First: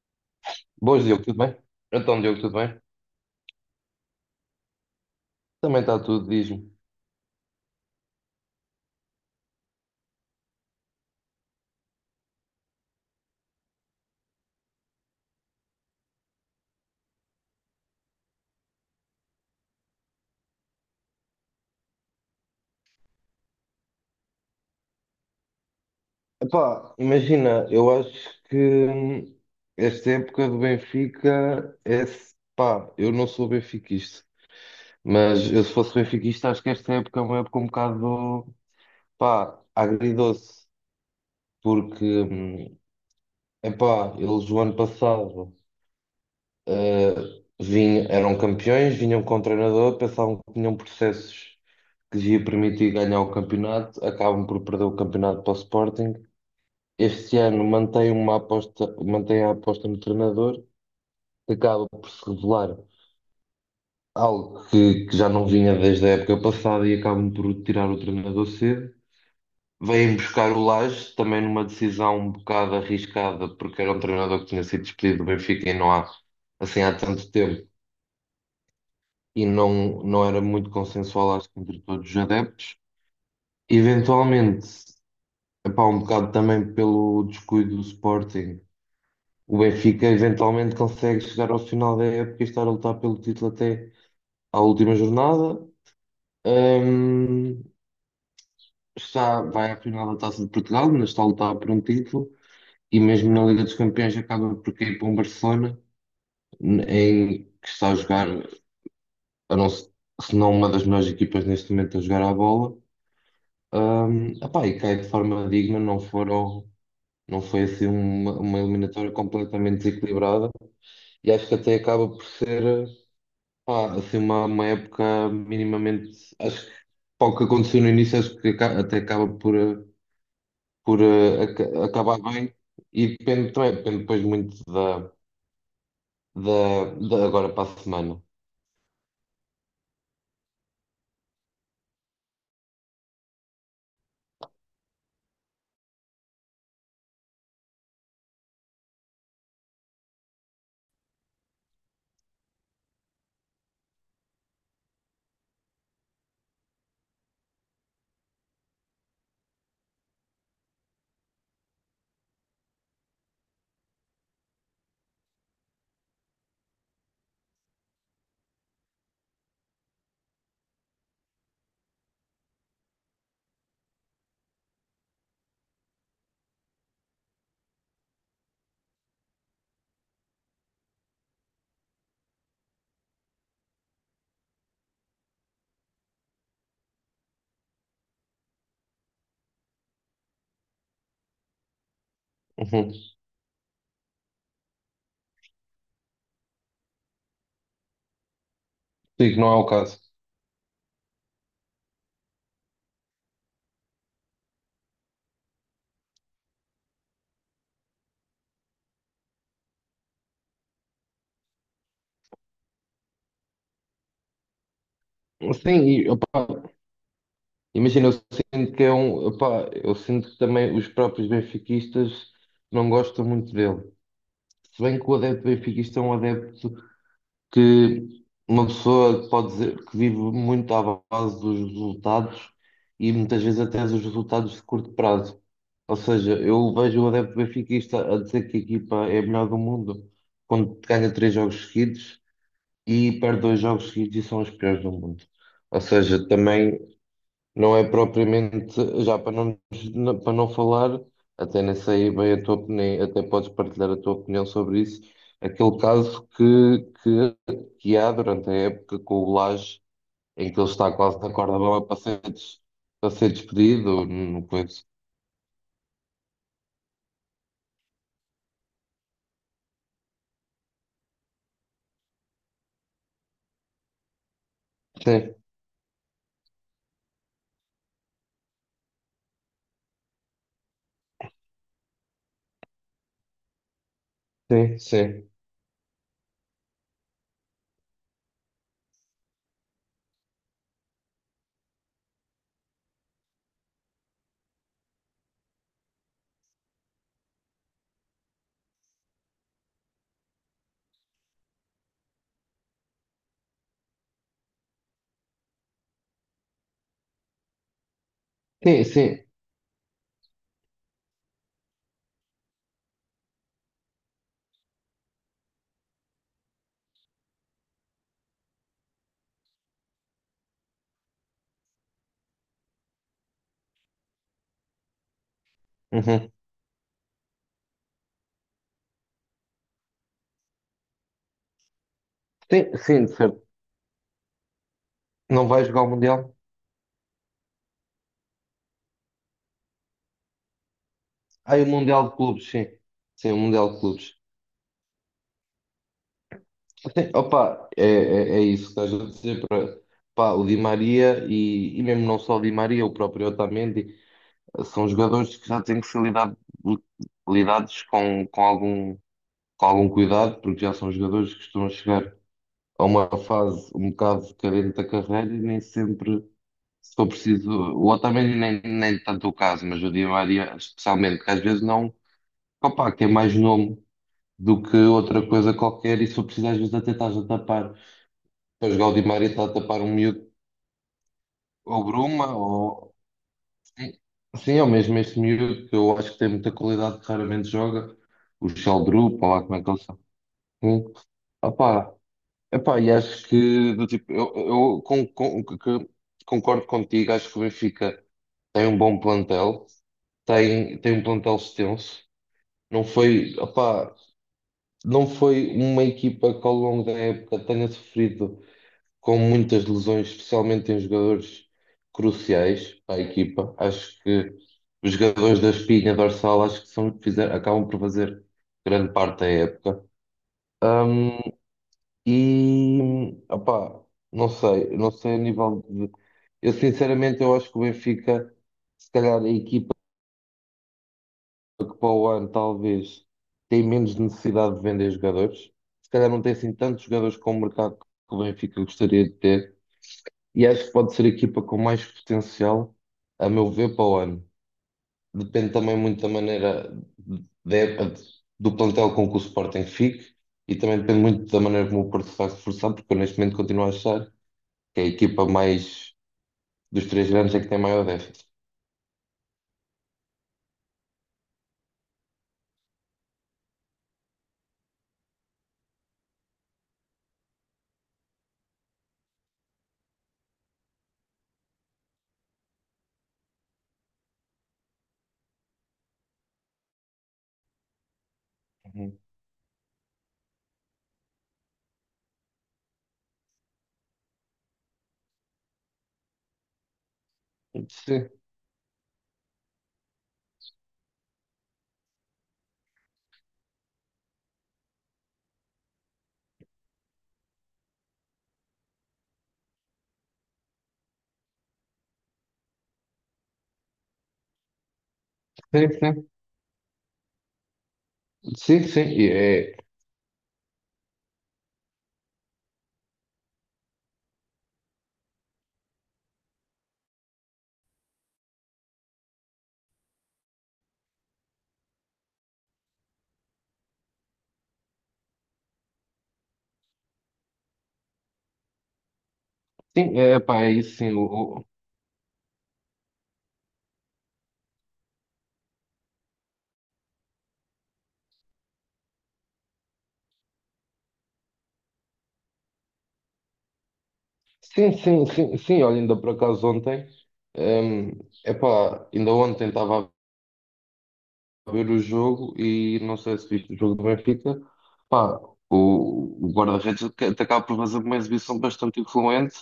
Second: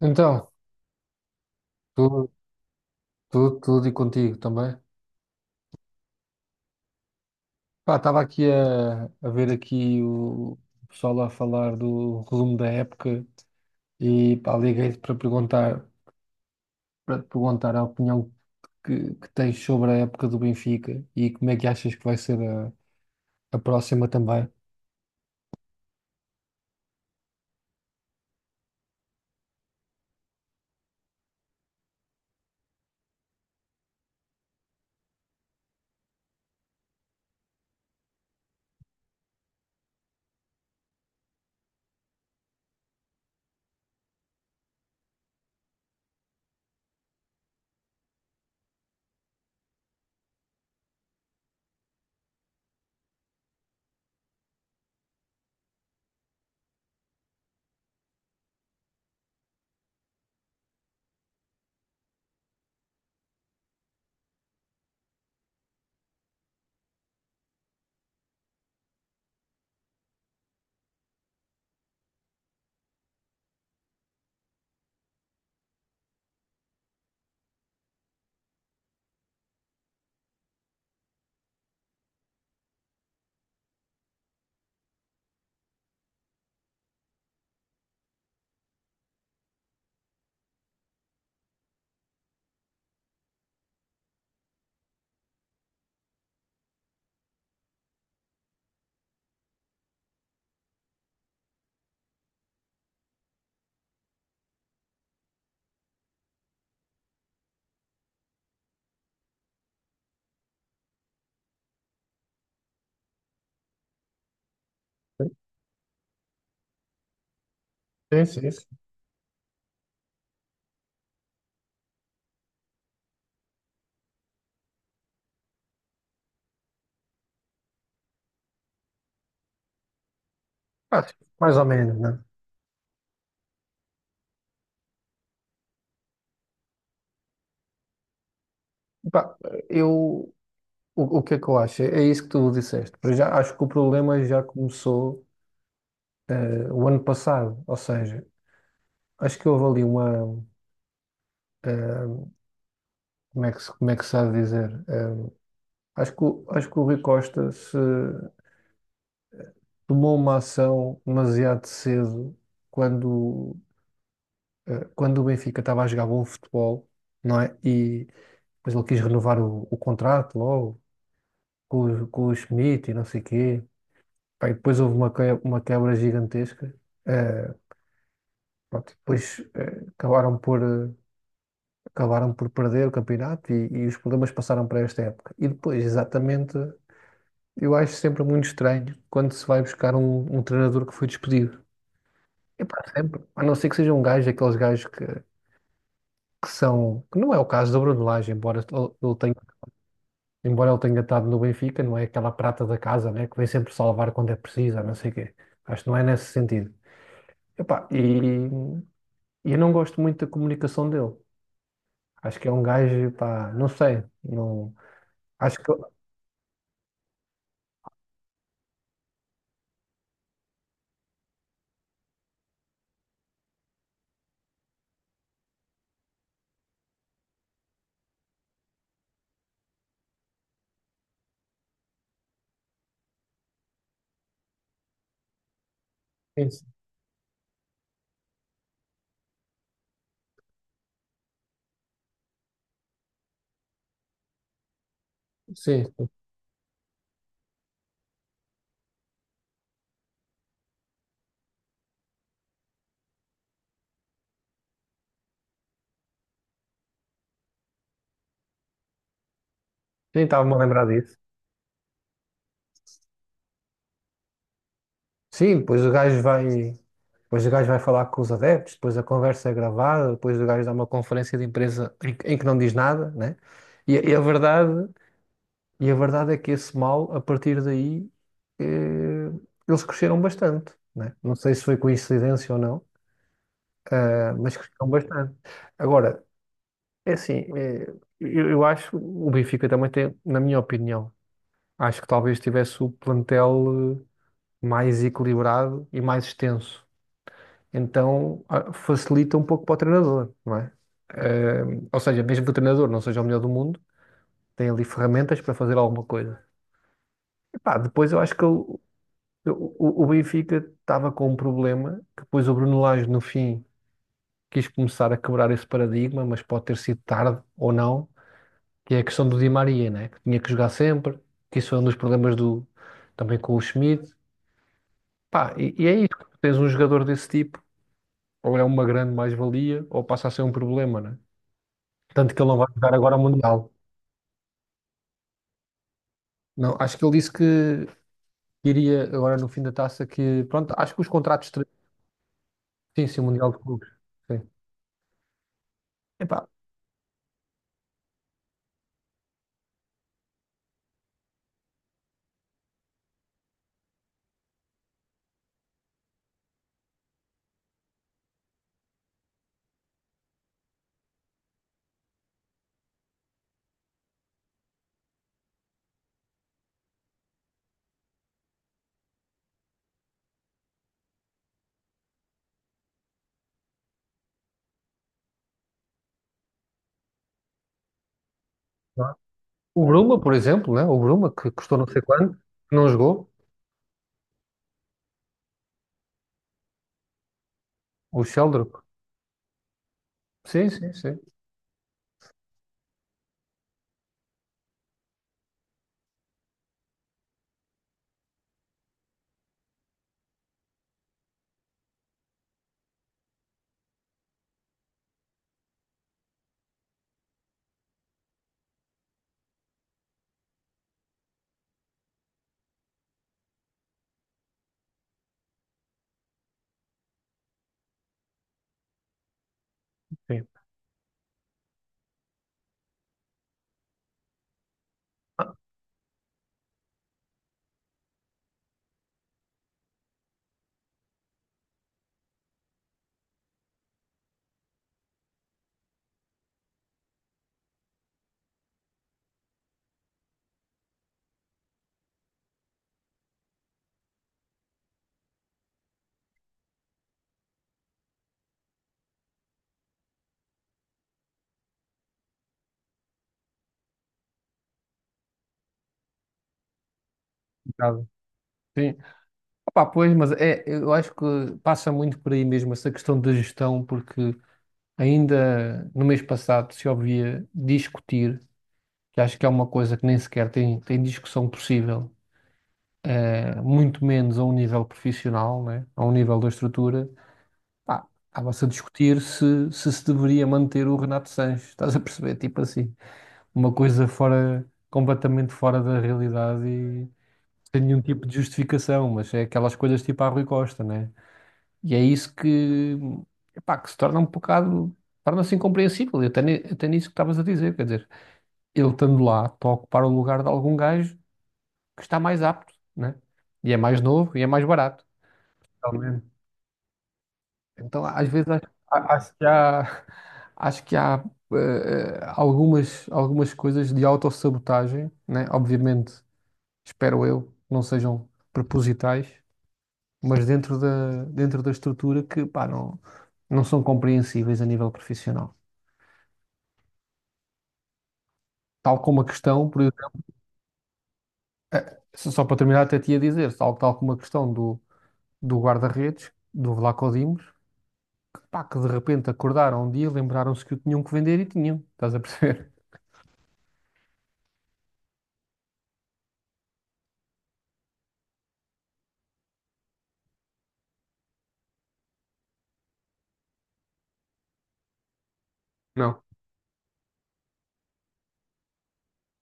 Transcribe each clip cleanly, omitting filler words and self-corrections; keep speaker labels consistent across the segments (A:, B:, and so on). A: Então,
B: Boas, Diogo, tudo bem? Então,
A: tudo,
B: Diogo, tudo bem?
A: tudo, tudo e contigo também.
B: Também está tudo, diz-me.
A: Pá, estava aqui a ver aqui o pessoal a falar do resumo da época e pá, liguei-te para perguntar, para te perguntar a opinião que tens sobre a época do Benfica e como é que achas que vai ser a próxima também.
B: Epá, imagina, eu acho que hum, esta época do Benfica é. Pá, eu não sou benfiquista, mas eu se fosse benfiquista, acho que esta época é uma época um bocado, pá, agridoce, porque, epá, eles o ano passado eh, vinham, eram campeões, vinham com o treinador, pensavam que tinham processos que lhe ia permitir ganhar o campeonato, acabam por perder o campeonato para o Sporting. Este ano mantém uma aposta, mantém a aposta no treinador, que acaba por se revelar algo que já não vinha desde a época passada, e acabam por tirar o treinador cedo. Vêm buscar o Lage, também numa decisão um bocado arriscada, porque era um treinador que tinha sido despedido do Benfica e não há, assim, há tanto tempo, e não era muito consensual, acho que entre todos os adeptos. Eventualmente. Epá, um bocado também pelo descuido do Sporting. O Benfica eventualmente consegue chegar ao final da época e estar a lutar pelo título até à última jornada. Hum, está, vai à final da Taça de Portugal, mas está a lutar por um título, e mesmo na Liga dos Campeões acaba por cair para um Barcelona em que está a jogar, a não, se não uma das melhores equipas neste momento a jogar à bola. Epá, e cai de forma digna, não foram, não foi assim
A: Sim,
B: uma,
A: sim,
B: uma
A: sim.
B: eliminatória completamente desequilibrada. E acho que até acaba por ser, pá, assim, uma época minimamente. Acho que para o que aconteceu no início, acho que até acaba
A: Pá, mais ou menos, né?
B: acabar bem. E depende também, depende depois muito da agora para a semana.
A: Pá, eu, o que é que eu acho? É isso que tu disseste. Para já acho que o problema já começou o ano passado, ou seja, acho que houve ali uma. eh, como é que, como é que se há de dizer? Acho que, acho que o Rui Costa se tomou uma ação demasiado cedo quando, quando o Benfica estava a jogar bom futebol, não é? E depois ele quis renovar o contrato logo com, com o Schmidt e não sei quê. Pá, e depois houve uma, uma quebra gigantesca. Eh, pronto, e depois acabaram por. Acabaram por perder o campeonato e os problemas passaram para esta época. E depois, exatamente. Eu acho sempre muito estranho quando se vai buscar um, um treinador que foi despedido. É
B: Uhum.
A: para
B: Sim,
A: sempre. A não ser que seja um gajo, aqueles gajos que são. Que não é o caso do Bruno Lage, embora ele tenha,
B: que não é o caso.
A: embora ele tenha estado no Benfica, não é aquela prata da casa, né? Que vem sempre salvar quando é preciso, a não sei o quê. Acho que não é nesse sentido. Epá, e eu não gosto muito da comunicação dele. Acho que é um gajo, pá, não sei. Não, acho que.
B: Sim, e, opá, imagina, eu sinto que é um. Opá, eu sinto que também os próprios benfiquistas não gostam muito dele. Se bem que o adepto benfiquista é um adepto que uma pessoa pode dizer que vive muito à base dos resultados e muitas vezes até dos resultados de curto prazo. Ou seja,
A: Sim,
B: eu vejo o adepto benfiquista a dizer que a equipa é a melhor do mundo quando ganha três jogos seguidos e perde dois jogos seguidos e são os piores do mundo. Ou
A: sim, sim.
B: seja, também não é propriamente, já para não, para não falar, até nem sei bem a tua opinião, até podes partilhar a tua opinião sobre isso, aquele caso que, que há durante a época com o Lage,
A: Nem
B: em
A: estava-me a
B: que ele
A: lembrar
B: está
A: disso.
B: quase na corda bamba para ser, para ser despedido, não coisa.
A: Sim, depois o gajo vai, depois o gajo vai falar com os adeptos, depois a conversa é gravada, depois o gajo dá uma conferência de imprensa em que não diz nada, né? E, a e a verdade,
B: Sim,
A: e a verdade é que esse mal, a partir daí, eh, eles cresceram bastante, né? Não sei se foi coincidência ou não, mas
B: sim,
A: cresceram
B: sim.
A: bastante. Agora, é assim, eu acho o Benfica também tem, na minha opinião, acho que talvez tivesse o plantel mais equilibrado e mais extenso então facilita um pouco para o treinador, não é? Eh, ou seja, mesmo que o treinador não seja o melhor do mundo, tem ali ferramentas para fazer alguma coisa. Epá, depois eu acho que
B: Sim, sim.
A: o Benfica estava com um problema, que depois o Bruno Lage no fim quis começar a quebrar esse paradigma, mas pode ter sido tarde ou não, que é a questão do Di Maria, né? Que tinha que jogar sempre, que isso foi um dos problemas do, também com o Schmidt. Pá, e é isso,
B: Uhum.
A: tens um jogador desse tipo, ou é uma grande mais-valia, ou passa a ser um problema, né? Tanto que ele não vai
B: Sim,
A: jogar
B: sim, de
A: agora o
B: certo.
A: Mundial.
B: Não vai jogar o Mundial?
A: Não, acho que ele disse que iria agora no fim da taça que, pronto, acho que os contratos...
B: Ah, e o Mundial de Clubes, sim.
A: Sim, sim, o
B: Sim, o
A: Mundial de
B: Mundial de
A: Clubes.
B: Clubes.
A: Sim. Epá,
B: Sim. Opa, é, é isso que estás a dizer. Pá, o Di Maria e mesmo não só o Di Maria, o próprio Otamendi, são jogadores que já têm que ser lidados com algum cuidado, porque já são jogadores que estão a chegar a uma fase um bocado carente da carreira, e nem sempre, se for preciso, o Otamendi nem tanto o caso, mas o Di Maria especialmente, que às vezes não, opa, que é mais nome do que outra coisa qualquer, e se for preciso às vezes até estás a tapar. Pois
A: não é?
B: Gaudimar está a tapar
A: O
B: um
A: Bruma,
B: miúdo,
A: por exemplo, né? O Bruma, que custou
B: ou
A: não sei quanto,
B: Bruma,
A: que não
B: ou.
A: jogou.
B: Sim, sim, ou mesmo este miúdo que eu acho que tem muita qualidade, que raramente joga.
A: O
B: O
A: Sheldrick.
B: Sheldrup, ou lá como é que eles são.
A: Sim, sim,
B: Sim.
A: sim.
B: Opá, epá, e acho que, do tipo, eu concordo contigo, acho que o Benfica tem um bom plantel, tem um plantel extenso. Não foi, opá, não foi uma equipa que ao longo da época tenha sofrido com muitas lesões, especialmente em jogadores cruciais para a equipa. Acho que os jogadores da espinha dorsal, acho que são, acabam por fazer grande parte da época.
A: Sim.
B: Ahm, e opá, não sei, não sei a
A: Ah,
B: nível de. Eu sinceramente eu acho que o Benfica, se calhar a equipa que para o ano talvez tem menos necessidade de vender jogadores. Se calhar não tem assim tantos jogadores com o mercado que o Benfica gostaria de ter. E acho que pode ser a equipa com mais potencial, a meu ver, para o ano. Depende também muito da maneira de- do plantel com que o Sporting fique, e também depende muito da maneira como o Porto se vai reforçar, porque eu neste momento continuo a achar que a equipa mais dos três grandes é que tem maior
A: complicado.
B: déficit.
A: Sim. Opá, pois, mas é, eu acho que passa muito por aí mesmo essa questão da gestão, porque ainda no mês passado se ouvia discutir, que acho que é uma coisa que nem sequer tem, tem discussão possível, muito menos a um nível profissional, né? A um nível da estrutura, pá, estava-se a
B: Uhum.
A: discutir se, se se deveria manter o Renato Sanches, estás a perceber? Tipo assim, uma coisa fora, completamente fora da realidade e sem nenhum
B: Sim,
A: tipo de justificação, mas é aquelas coisas tipo a Rui Costa, né? E é isso que, epá, que se torna um bocado, torna-se incompreensível, e até, até nisso que estavas a dizer, quer dizer, ele estando lá, está a ocupar o lugar de algum gajo que está mais apto, né? E é mais novo e é mais barato.
B: sim,
A: Pelo
B: sim,
A: Então, às vezes,
B: sim,
A: acho,
B: sim, e
A: a- acho que
B: é,
A: há, acho que há algumas, algumas coisas de autossabotagem, né? Obviamente, espero eu, não sejam propositais, mas dentro da estrutura que, pá, não, não são compreensíveis a nível profissional. Tal como a questão, por
B: sim,
A: exemplo,
B: é, pá, é isso, sim, o,
A: só para terminar, até te ia dizer, tal, tal como a questão do, do guarda-redes, do Vlaco Dimos, pá, que de repente acordaram um dia, lembraram-se que o tinham que vender e tinham, estás a perceber?
B: sim, sim, sim, sim, olha, ainda por acaso ontem, hum, epá, ainda ontem estava a ver o jogo, e não sei se viste o jogo do Benfica, pá,
A: Não.
B: o guarda-redes acaba por fazer uma exibição bastante influente,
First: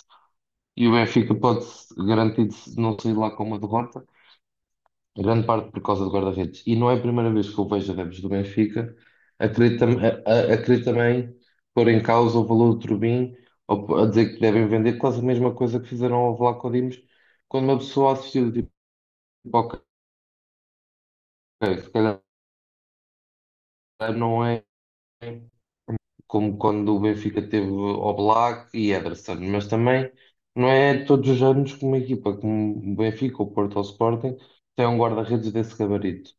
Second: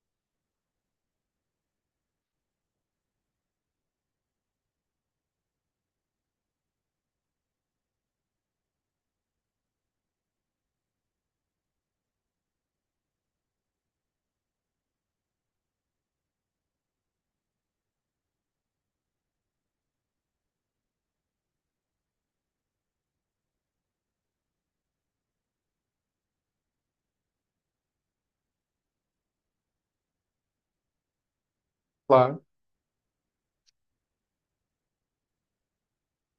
B: e o Benfica pode garantir não sair lá com uma derrota, em grande parte por causa do guarda-redes. E não é a primeira vez que eu vejo adeptos do Benfica a querer também pôr em causa o valor do Trubin, ou a dizer que devem vender, quase a mesma coisa que fizeram ao Vlaco Dimos, quando uma pessoa assistiu, tipo, ok, se calhar não é, como quando o Benfica teve Oblak e Ederson, mas também não é todos os anos que uma equipa
A: Claro.
B: como o Benfica, o Porto ou o Sporting tem um guarda-redes desse gabarito.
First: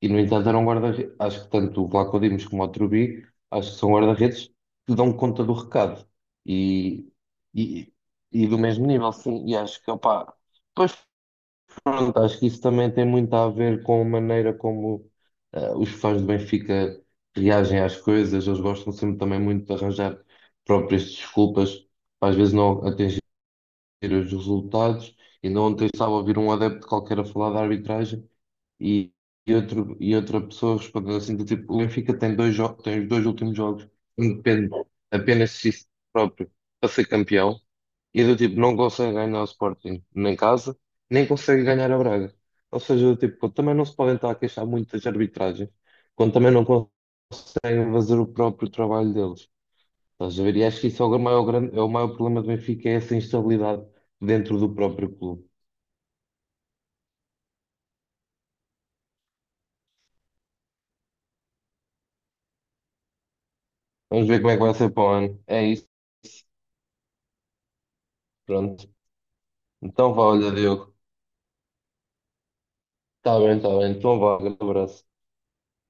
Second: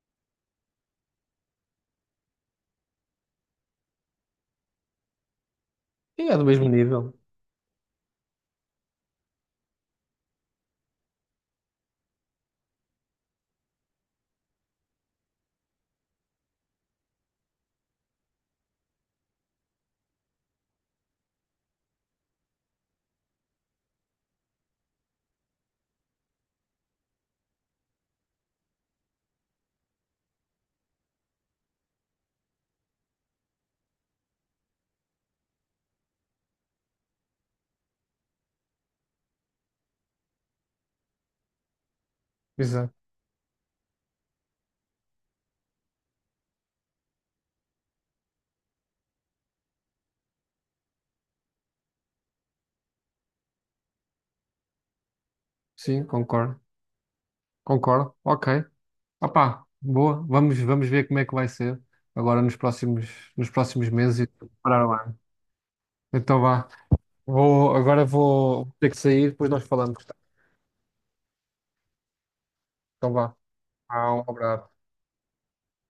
B: E no entanto era um guarda-redes, acho que tanto o Vlaco Dimos como o Trubi, acho que são guarda-redes que dão conta do recado
A: Sim, é do mesmo
B: e,
A: nível.
B: e, e do mesmo nível, sim, e acho que opá, pois. Pronto, acho que isso também tem muito a ver com a maneira como os fãs do Benfica reagem às coisas. Eles gostam sempre também muito de arranjar próprias desculpas para às vezes não atingir os resultados. Ainda ontem estava a ouvir um adepto qualquer a falar da arbitragem e, e outra pessoa respondeu assim do tipo, o Benfica tem dois jogos, tem os dois últimos jogos, depende apenas de si próprio para ser campeão. E do tipo, não consegue ganhar o Sporting nem em casa, nem consegue ganhar a Braga. Ou
A: Exato.
B: seja, do tipo, também não se podem estar a queixar muito das arbitragens, quando também não conseguem fazer o próprio trabalho deles. Estás a ver? E acho que isso é o maior, grande, é o maior problema do Benfica, é essa instabilidade dentro do próprio clube.
A: Sim, concordo. Concordo. Ok. Opá, boa. Vamos, vamos ver como é que vai ser agora nos próximos meses e
B: Vamos ver como é que vai
A: preparar
B: ser
A: o
B: para o
A: ano.
B: ano. É isso,
A: Então vá. Vou, agora vou
B: pronto.
A: ter que sair, depois nós falamos.
B: Então
A: Tá?
B: vá, olha, Diogo.
A: Então vá.
B: Está bem, está bem.
A: Ah,
B: Então
A: um
B: vá, grande
A: abraço.
B: abraço.